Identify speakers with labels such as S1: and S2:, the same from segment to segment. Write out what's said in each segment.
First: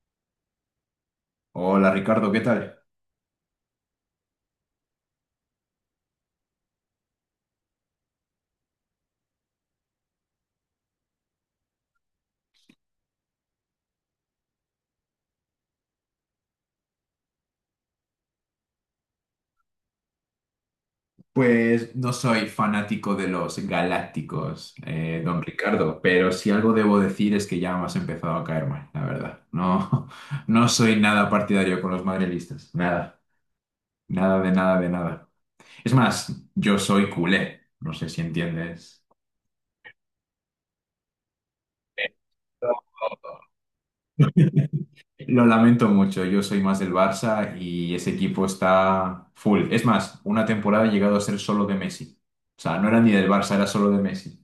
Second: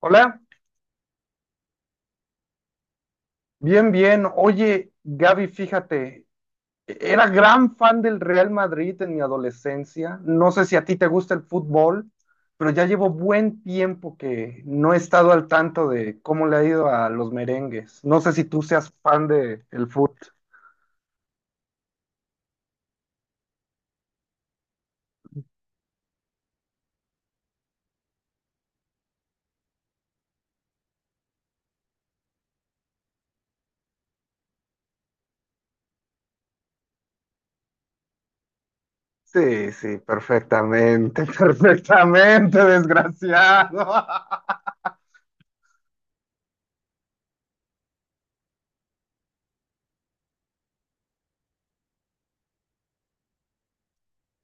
S1: Hola,
S2: Hola Ricardo, ¿qué tal?
S1: bien, bien. Oye, Gaby, fíjate, era gran fan del Real Madrid en mi adolescencia. No sé si a ti te gusta el fútbol, pero ya llevo buen tiempo que no he estado al tanto de cómo le ha ido a los merengues. No sé si tú seas fan de el fútbol.
S2: Pues no soy fanático de los galácticos, don Ricardo, pero si algo debo decir es que ya me has empezado a caer mal, la verdad. No, no soy nada partidario con los madrilistas, nada, nada de nada de nada. Es más, yo soy culé, no sé si entiendes.
S1: Sí, sí, perfectamente, perfectamente, desgraciado.
S2: Lo lamento mucho, yo soy más del Barça y ese equipo está full. Es más, una temporada he llegado a ser solo de Messi. O sea, no era ni del Barça, era solo de Messi.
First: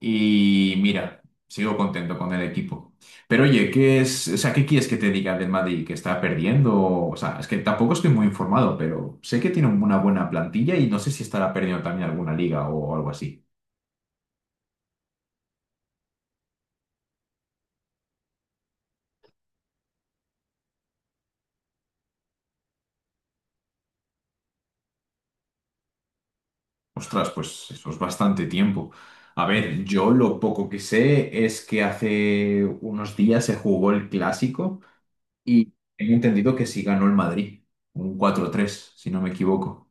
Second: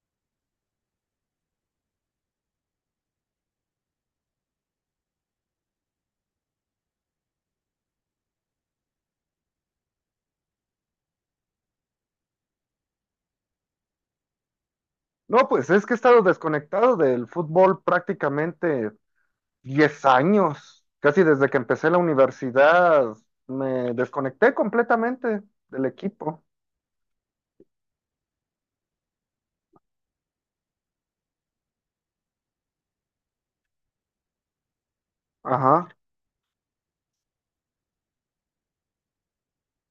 S2: Y mira, sigo contento con el equipo. Pero oye, ¿qué es, o sea, qué quieres que te diga del Madrid que está perdiendo? O sea, es que tampoco estoy muy informado, pero sé que tiene una buena plantilla y no sé si estará perdiendo también alguna liga o algo así.
S1: No, pues es que he estado desconectado del fútbol prácticamente 10 años, casi desde que empecé la universidad, me desconecté completamente del equipo.
S2: Ostras, pues eso es bastante tiempo. A ver, yo lo poco que sé es que hace unos días se jugó el clásico y
S1: Ajá.
S2: he entendido que sí ganó el Madrid, un cuatro tres si no me equivoco.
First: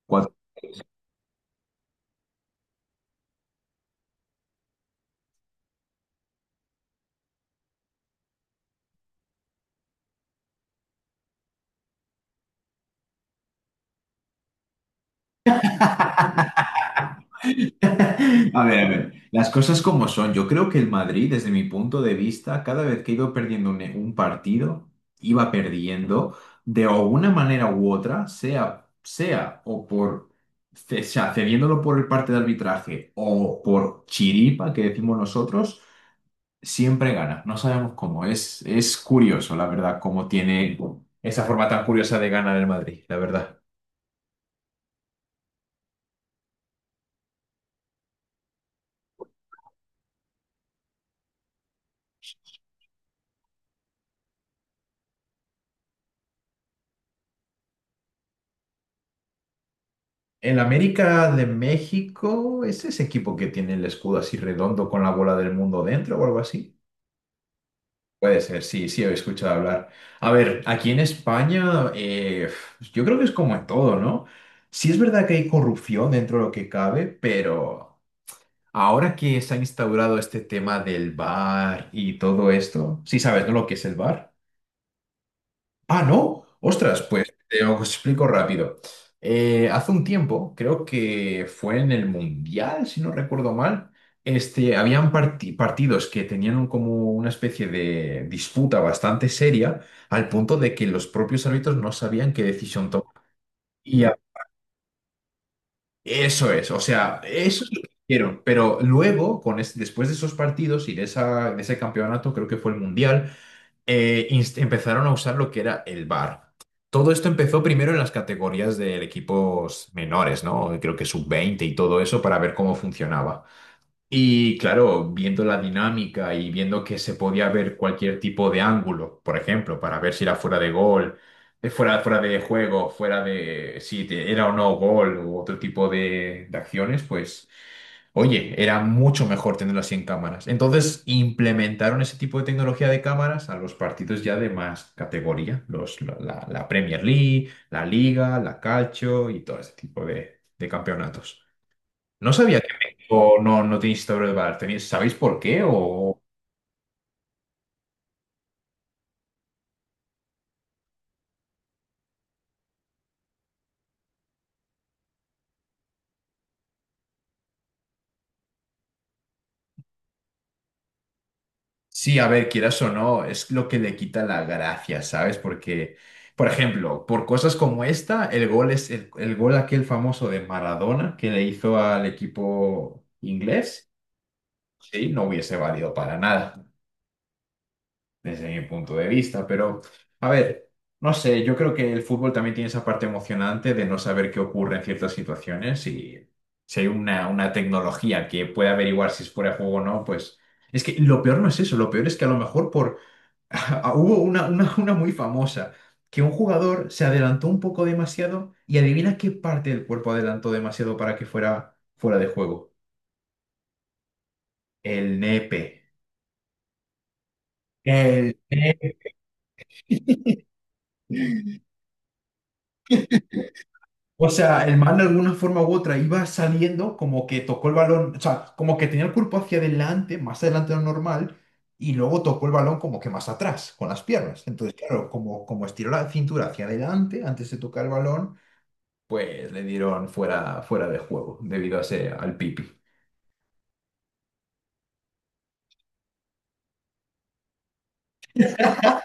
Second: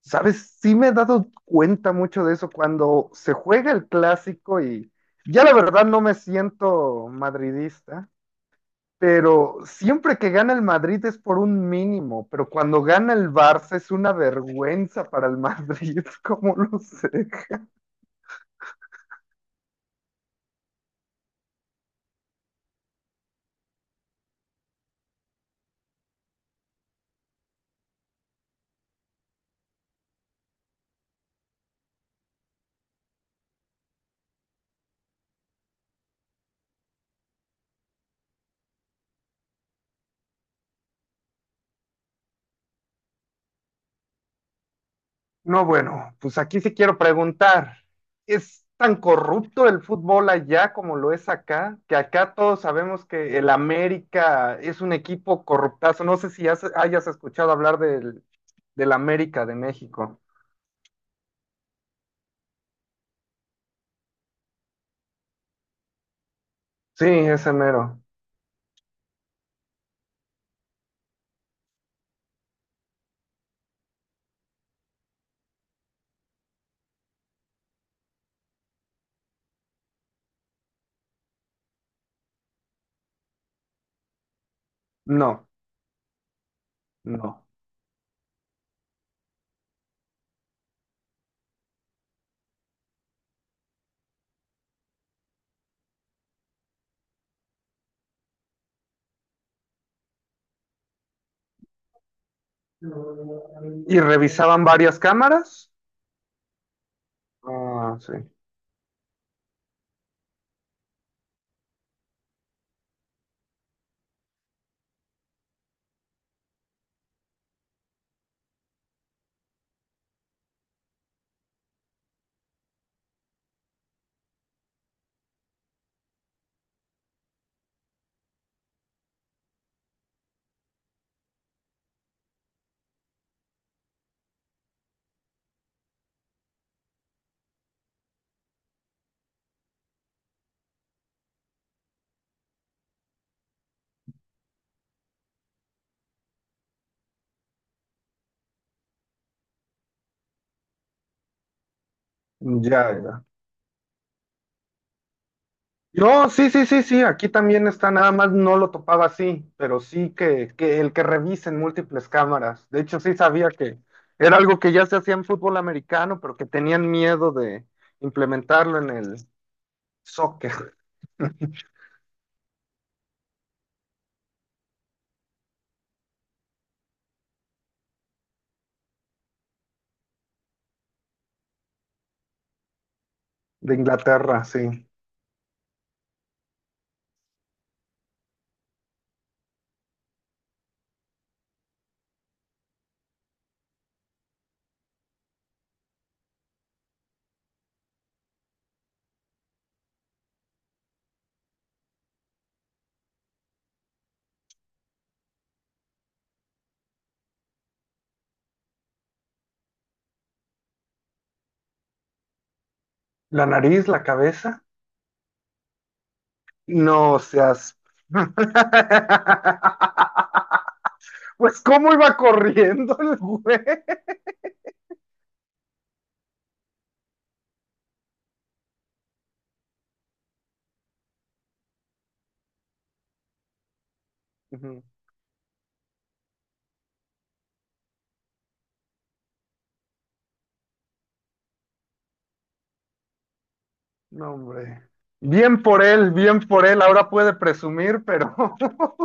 S1: ¿Sabes? Sí me he dado cuenta mucho de eso cuando se juega el clásico y ya la verdad no me siento madridista, pero siempre que gana el Madrid es por un mínimo, pero cuando gana el Barça es una vergüenza para el Madrid. ¿Cómo lo sé?
S2: A ver, las cosas como son. Yo creo que el Madrid, desde mi punto de vista, cada vez que iba perdiendo un partido, iba perdiendo de alguna manera u otra, sea o por, sea, cediéndolo por el parte de arbitraje o por chiripa, que decimos nosotros, siempre gana. No sabemos cómo. Es curioso, la verdad, cómo tiene esa forma tan curiosa de ganar el Madrid, la verdad.
S1: No, bueno, pues aquí sí quiero preguntar, ¿es tan corrupto el fútbol allá como lo es acá? Que acá todos sabemos que el América es un equipo corruptazo. No sé si hayas escuchado hablar del América de México.
S2: El América de México es ese equipo que tiene el escudo así redondo con la bola del mundo dentro o algo así.
S1: Sí, ese mero.
S2: Puede ser, sí, sí, he escuchado hablar. A ver, aquí en España, yo creo que es como en todo, ¿no? Sí es verdad que hay corrupción dentro de lo que cabe, pero ahora que se ha instaurado este tema del bar y todo esto, sí sabes, ¿no? ¿Lo que es el bar?
S1: No,
S2: Ah, ¿no? Ostras, pues
S1: no.
S2: te lo explico rápido. Hace un tiempo, creo que fue en el Mundial, si no recuerdo mal, este, habían partidos que tenían como una especie de disputa bastante seria, al punto de que los propios árbitros no sabían qué decisión tomar.
S1: ¿Y
S2: Y a-
S1: revisaban varias cámaras?
S2: eso es, o sea, eso es lo que
S1: Ah, sí.
S2: hicieron. Pero luego, después de esos partidos y de, esa, de ese campeonato, creo que fue el Mundial empezaron a usar lo que era el VAR. Todo esto empezó primero en las categorías de equipos menores, ¿no? Creo que sub veinte y todo eso para ver cómo funcionaba. Y claro, viendo la dinámica y viendo que se podía ver cualquier tipo de ángulo, por ejemplo, para ver si era fuera de gol, fuera de juego, fuera de si te- era o no gol u otro tipo de acciones, pues oye, era mucho mejor tenerlo así en cámaras. Entonces implementaron ese tipo de tecnología de cámaras a los partidos ya de más categoría, la Premier League, la Liga, la Calcio y todo ese tipo de campeonatos. No sabía que
S1: Ya, ya.
S2: México no tiene historia de VAR. ¿Sabéis por qué? O
S1: No, sí, sí, sí, sí, aquí también está, nada más no lo topaba así, pero sí que el que revisen múltiples cámaras. De hecho, sí sabía que era algo que ya se hacía en fútbol americano, pero que tenían miedo de implementarlo en el soccer
S2: sí, a ver, quieras o no, es lo que le quita la gracia, ¿sabes? Porque, por ejemplo, por cosas como esta, el gol es el gol aquel famoso de Maradona que le hizo al equipo
S1: de
S2: inglés.
S1: Inglaterra, sí.
S2: Sí, no hubiese valido para nada, desde mi punto de vista, pero a ver, no sé, yo creo que el fútbol también tiene esa parte emocionante de no saber qué ocurre en ciertas situaciones y si hay una tecnología que puede averiguar si es fuera de juego o no, pues es que lo peor no es eso, lo peor es que a lo mejor por... Hubo una muy famosa, que un jugador se adelantó un poco demasiado y adivina qué parte del cuerpo adelantó demasiado para que fuera fuera de juego.
S1: La nariz, la cabeza,
S2: El nepe.
S1: no seas...
S2: El...
S1: Pues cómo iba corriendo el güey.
S2: O sea, el man de alguna forma u otra iba saliendo como que tocó el balón, o sea, como que tenía el cuerpo hacia adelante, más adelante de lo normal, y luego tocó el balón como que más atrás, con las piernas. Entonces,
S1: Ujú.
S2: claro, como estiró la cintura hacia adelante antes de tocar el balón, pues le dieron fuera, fuera de juego debido a ese, al pipi.
S1: No, hombre. Bien por él, ahora puede presumir, pero...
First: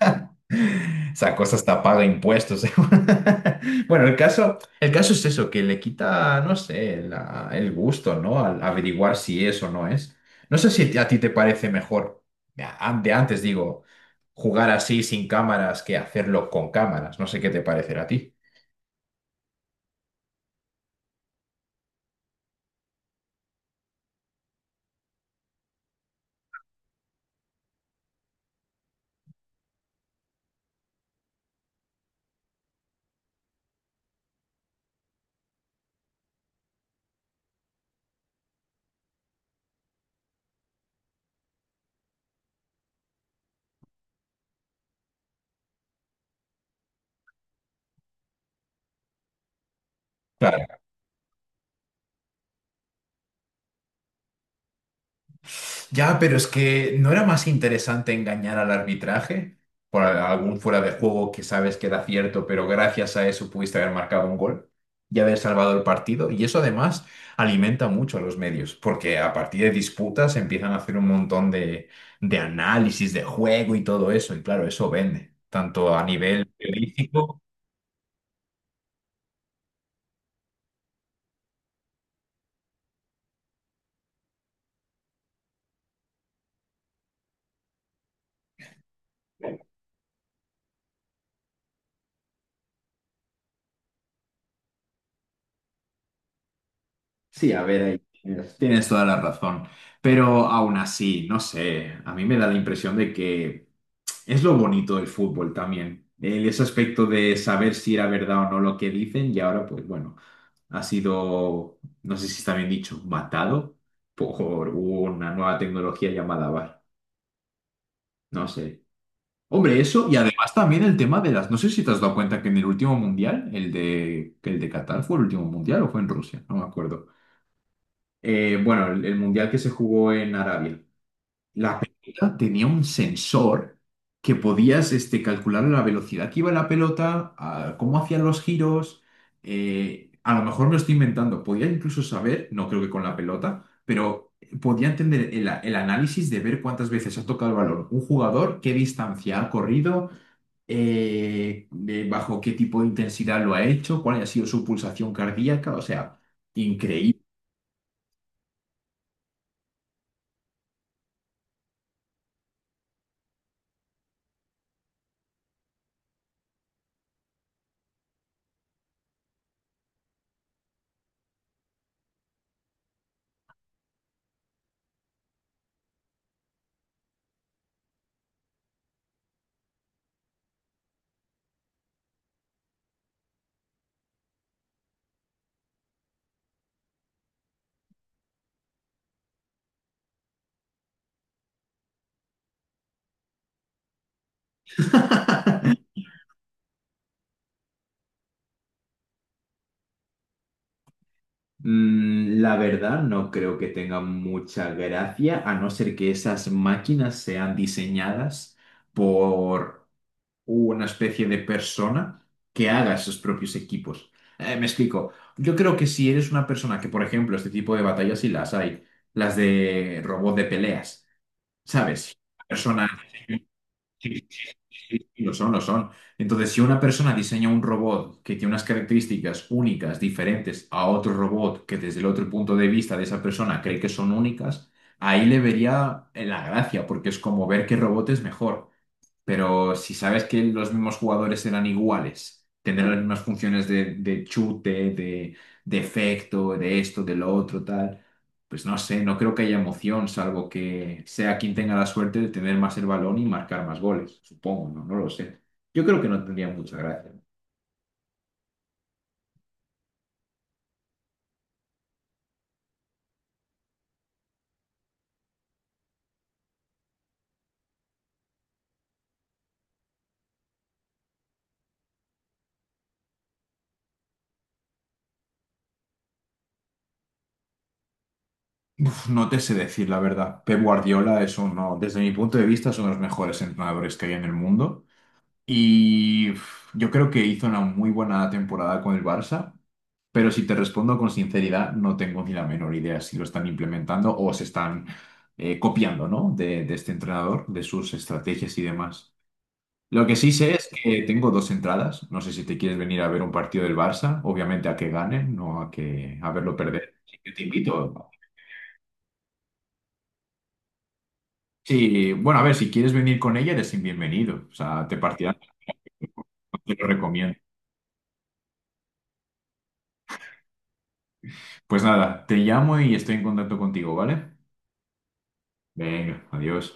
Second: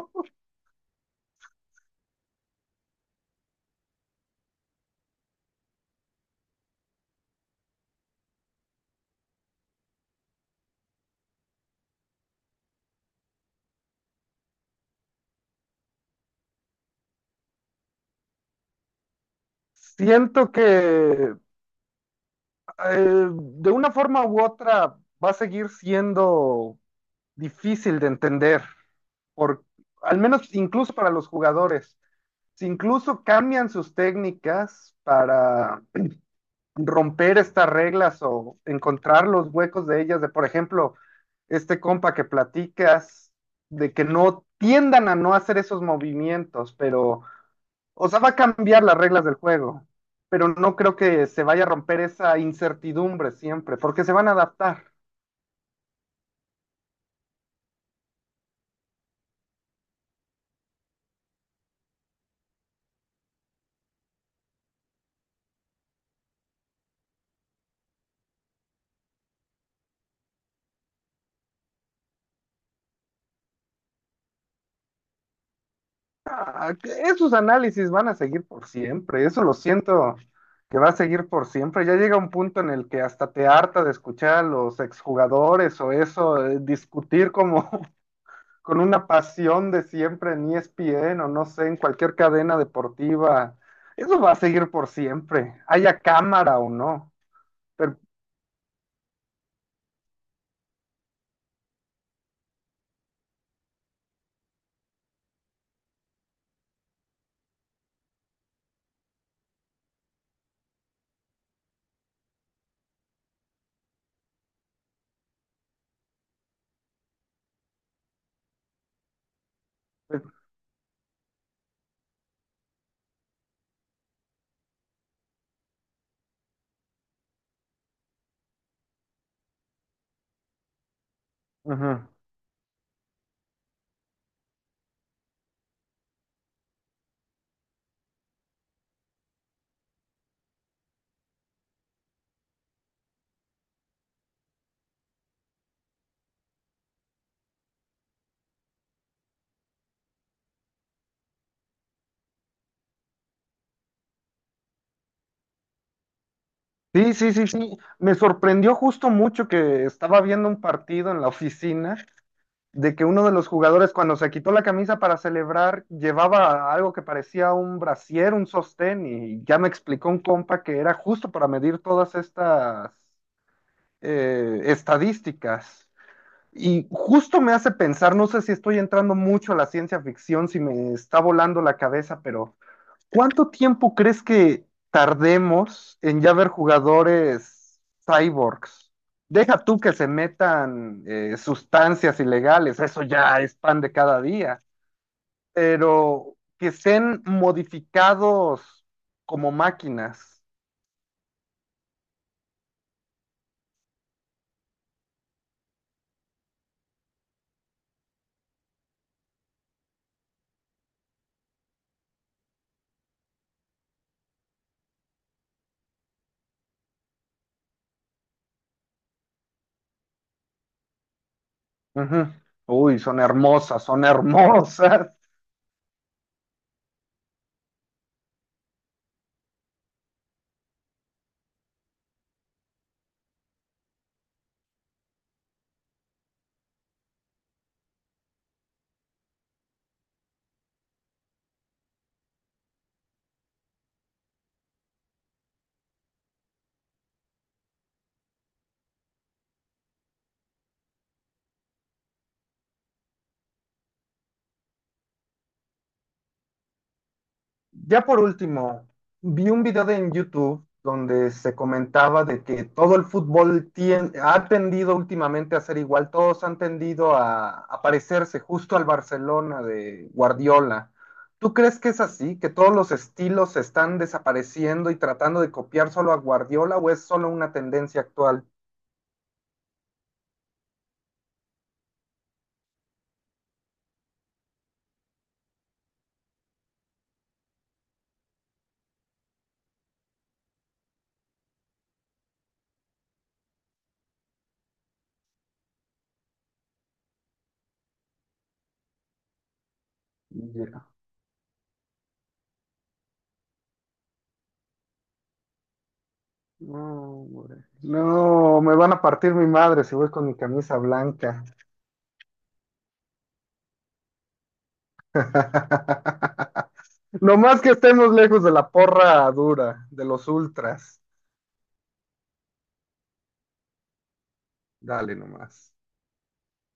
S2: Esa cosa hasta paga impuestos. Bueno, el caso es eso, que le quita, no sé, el gusto, ¿no? Al averiguar si es o no es. No sé si a ti te parece mejor, de antes digo, jugar así sin cámaras que hacerlo con cámaras. No sé qué te parecerá a ti.
S1: Siento que eh, de una forma u otra va a seguir siendo difícil de entender, por, al menos incluso para los jugadores. Si incluso cambian sus técnicas para romper estas reglas o encontrar los huecos de ellas, de por ejemplo, este compa que platicas, de que no tiendan a no hacer esos movimientos, pero o sea, va a cambiar las reglas del juego, pero no creo que se vaya a romper esa incertidumbre siempre, porque se van a adaptar.
S2: Ya, pero es que ¿no era más interesante engañar al arbitraje por algún fuera de juego que sabes que era cierto, pero gracias a eso pudiste haber marcado un gol y haber salvado el partido? Y eso además alimenta mucho a los medios, porque a partir de disputas empiezan a hacer un montón de análisis de juego y todo eso, y claro, eso vende, tanto a nivel
S1: Ah, que esos
S2: periodístico.
S1: análisis van a seguir por siempre, eso lo siento que va a seguir por siempre. Ya llega un punto en el que hasta te harta de escuchar a los exjugadores o eso, discutir como con una pasión de siempre en ESPN o no sé, en cualquier cadena deportiva. Eso va a seguir por siempre, haya cámara o no.
S2: Sí, a ver,
S1: Pero,
S2: ahí tienes toda la razón. Pero aún así, no sé, a mí me da la impresión de que es lo bonito del fútbol también, el, ese aspecto de saber si era verdad o no lo que dicen y ahora pues bueno, ha sido, no sé si está bien dicho, matado por una nueva tecnología llamada VAR, no sé. Hombre, eso y
S1: pero-
S2: además también el tema de las, no sé si te has dado cuenta que en el último mundial, el de Qatar fue el último mundial o fue en Rusia, no me acuerdo. Bueno, el mundial que se jugó en Arabia. La
S1: ujú.
S2: pelota tenía un sensor que podías este, calcular la velocidad que iba la pelota, a cómo hacían los giros. A lo mejor me lo estoy inventando. Podía incluso saber, no creo que con la pelota, pero podía entender el análisis de ver cuántas veces ha tocado el balón un jugador, qué distancia ha corrido, de bajo qué tipo de intensidad lo ha hecho, cuál ha sido su pulsación cardíaca. O sea,
S1: Sí,
S2: increíble.
S1: sí, sí, sí. Me sorprendió justo mucho que estaba viendo un partido en la oficina de que uno de los jugadores cuando se quitó la camisa para celebrar llevaba algo que parecía un brasier, un sostén y ya me explicó un compa que era justo para medir todas estas estadísticas. Y justo me hace pensar, no sé si estoy entrando mucho a la ciencia ficción, si me está volando la cabeza, pero... ¿Cuánto tiempo crees que tardemos en ya ver jugadores cyborgs? Deja tú que se metan sustancias ilegales, eso ya es pan de cada día, pero que estén modificados como máquinas.
S2: La verdad, no creo que tenga mucha gracia, a no ser que esas máquinas sean diseñadas por una especie de persona que haga sus propios equipos. Me explico. Yo creo que si eres una persona que, por ejemplo, este tipo de batallas sí las hay, las de robot de peleas, ¿sabes?
S1: Ujú.
S2: Persona...
S1: Uy, son hermosas, son
S2: Sí,
S1: hermosas.
S2: sí, lo son, lo son. Entonces, si una persona diseña un robot que tiene unas características únicas, diferentes a otro robot que desde el otro punto de vista de esa persona cree que son únicas, ahí le vería la gracia, porque es como ver qué robot es mejor. Pero si sabes que los mismos jugadores eran iguales, tendrán las mismas funciones de chute, de efecto, de esto, de lo otro, tal, pues no sé, no creo que haya emoción, salvo que sea quien tenga la suerte de tener más el balón y marcar más goles, supongo, no, no lo sé. Yo creo que no tendría mucha gracia.
S1: Ya por último, vi un video en YouTube donde se comentaba de que todo el fútbol ha tendido últimamente a ser igual, todos han tendido a parecerse justo al Barcelona de Guardiola. ¿Tú crees que es así? ¿Que todos los estilos se están desapareciendo y tratando de copiar solo a Guardiola o es solo una tendencia actual?
S2: Uf, no te sé decir la verdad. Pep Guardiola es uno, desde mi punto de vista, es uno de los mejores entrenadores que hay en el mundo. Y uf, yo creo que hizo una muy buena temporada con el Barça, pero si te respondo con sinceridad, no tengo ni la menor idea si lo están implementando o se están copiando, ¿no? De este entrenador, de sus estrategias y demás. Lo que sí sé es
S1: Ya.
S2: que tengo dos entradas. No sé si te quieres venir a ver un partido del Barça, obviamente a que gane, no a que a verlo perder.
S1: No,
S2: Así que te
S1: güey.
S2: invito.
S1: No, me van a partir mi madre si voy con mi camisa blanca.
S2: Sí, bueno, a ver, si quieres venir con ella, eres bienvenido. O sea, te partirán, te lo recomiendo.
S1: Nomás que estemos lejos de la porra dura, de los ultras.
S2: Pues nada, te llamo y estoy en contacto contigo, ¿vale?
S1: Dale nomás.
S2: Venga, adiós.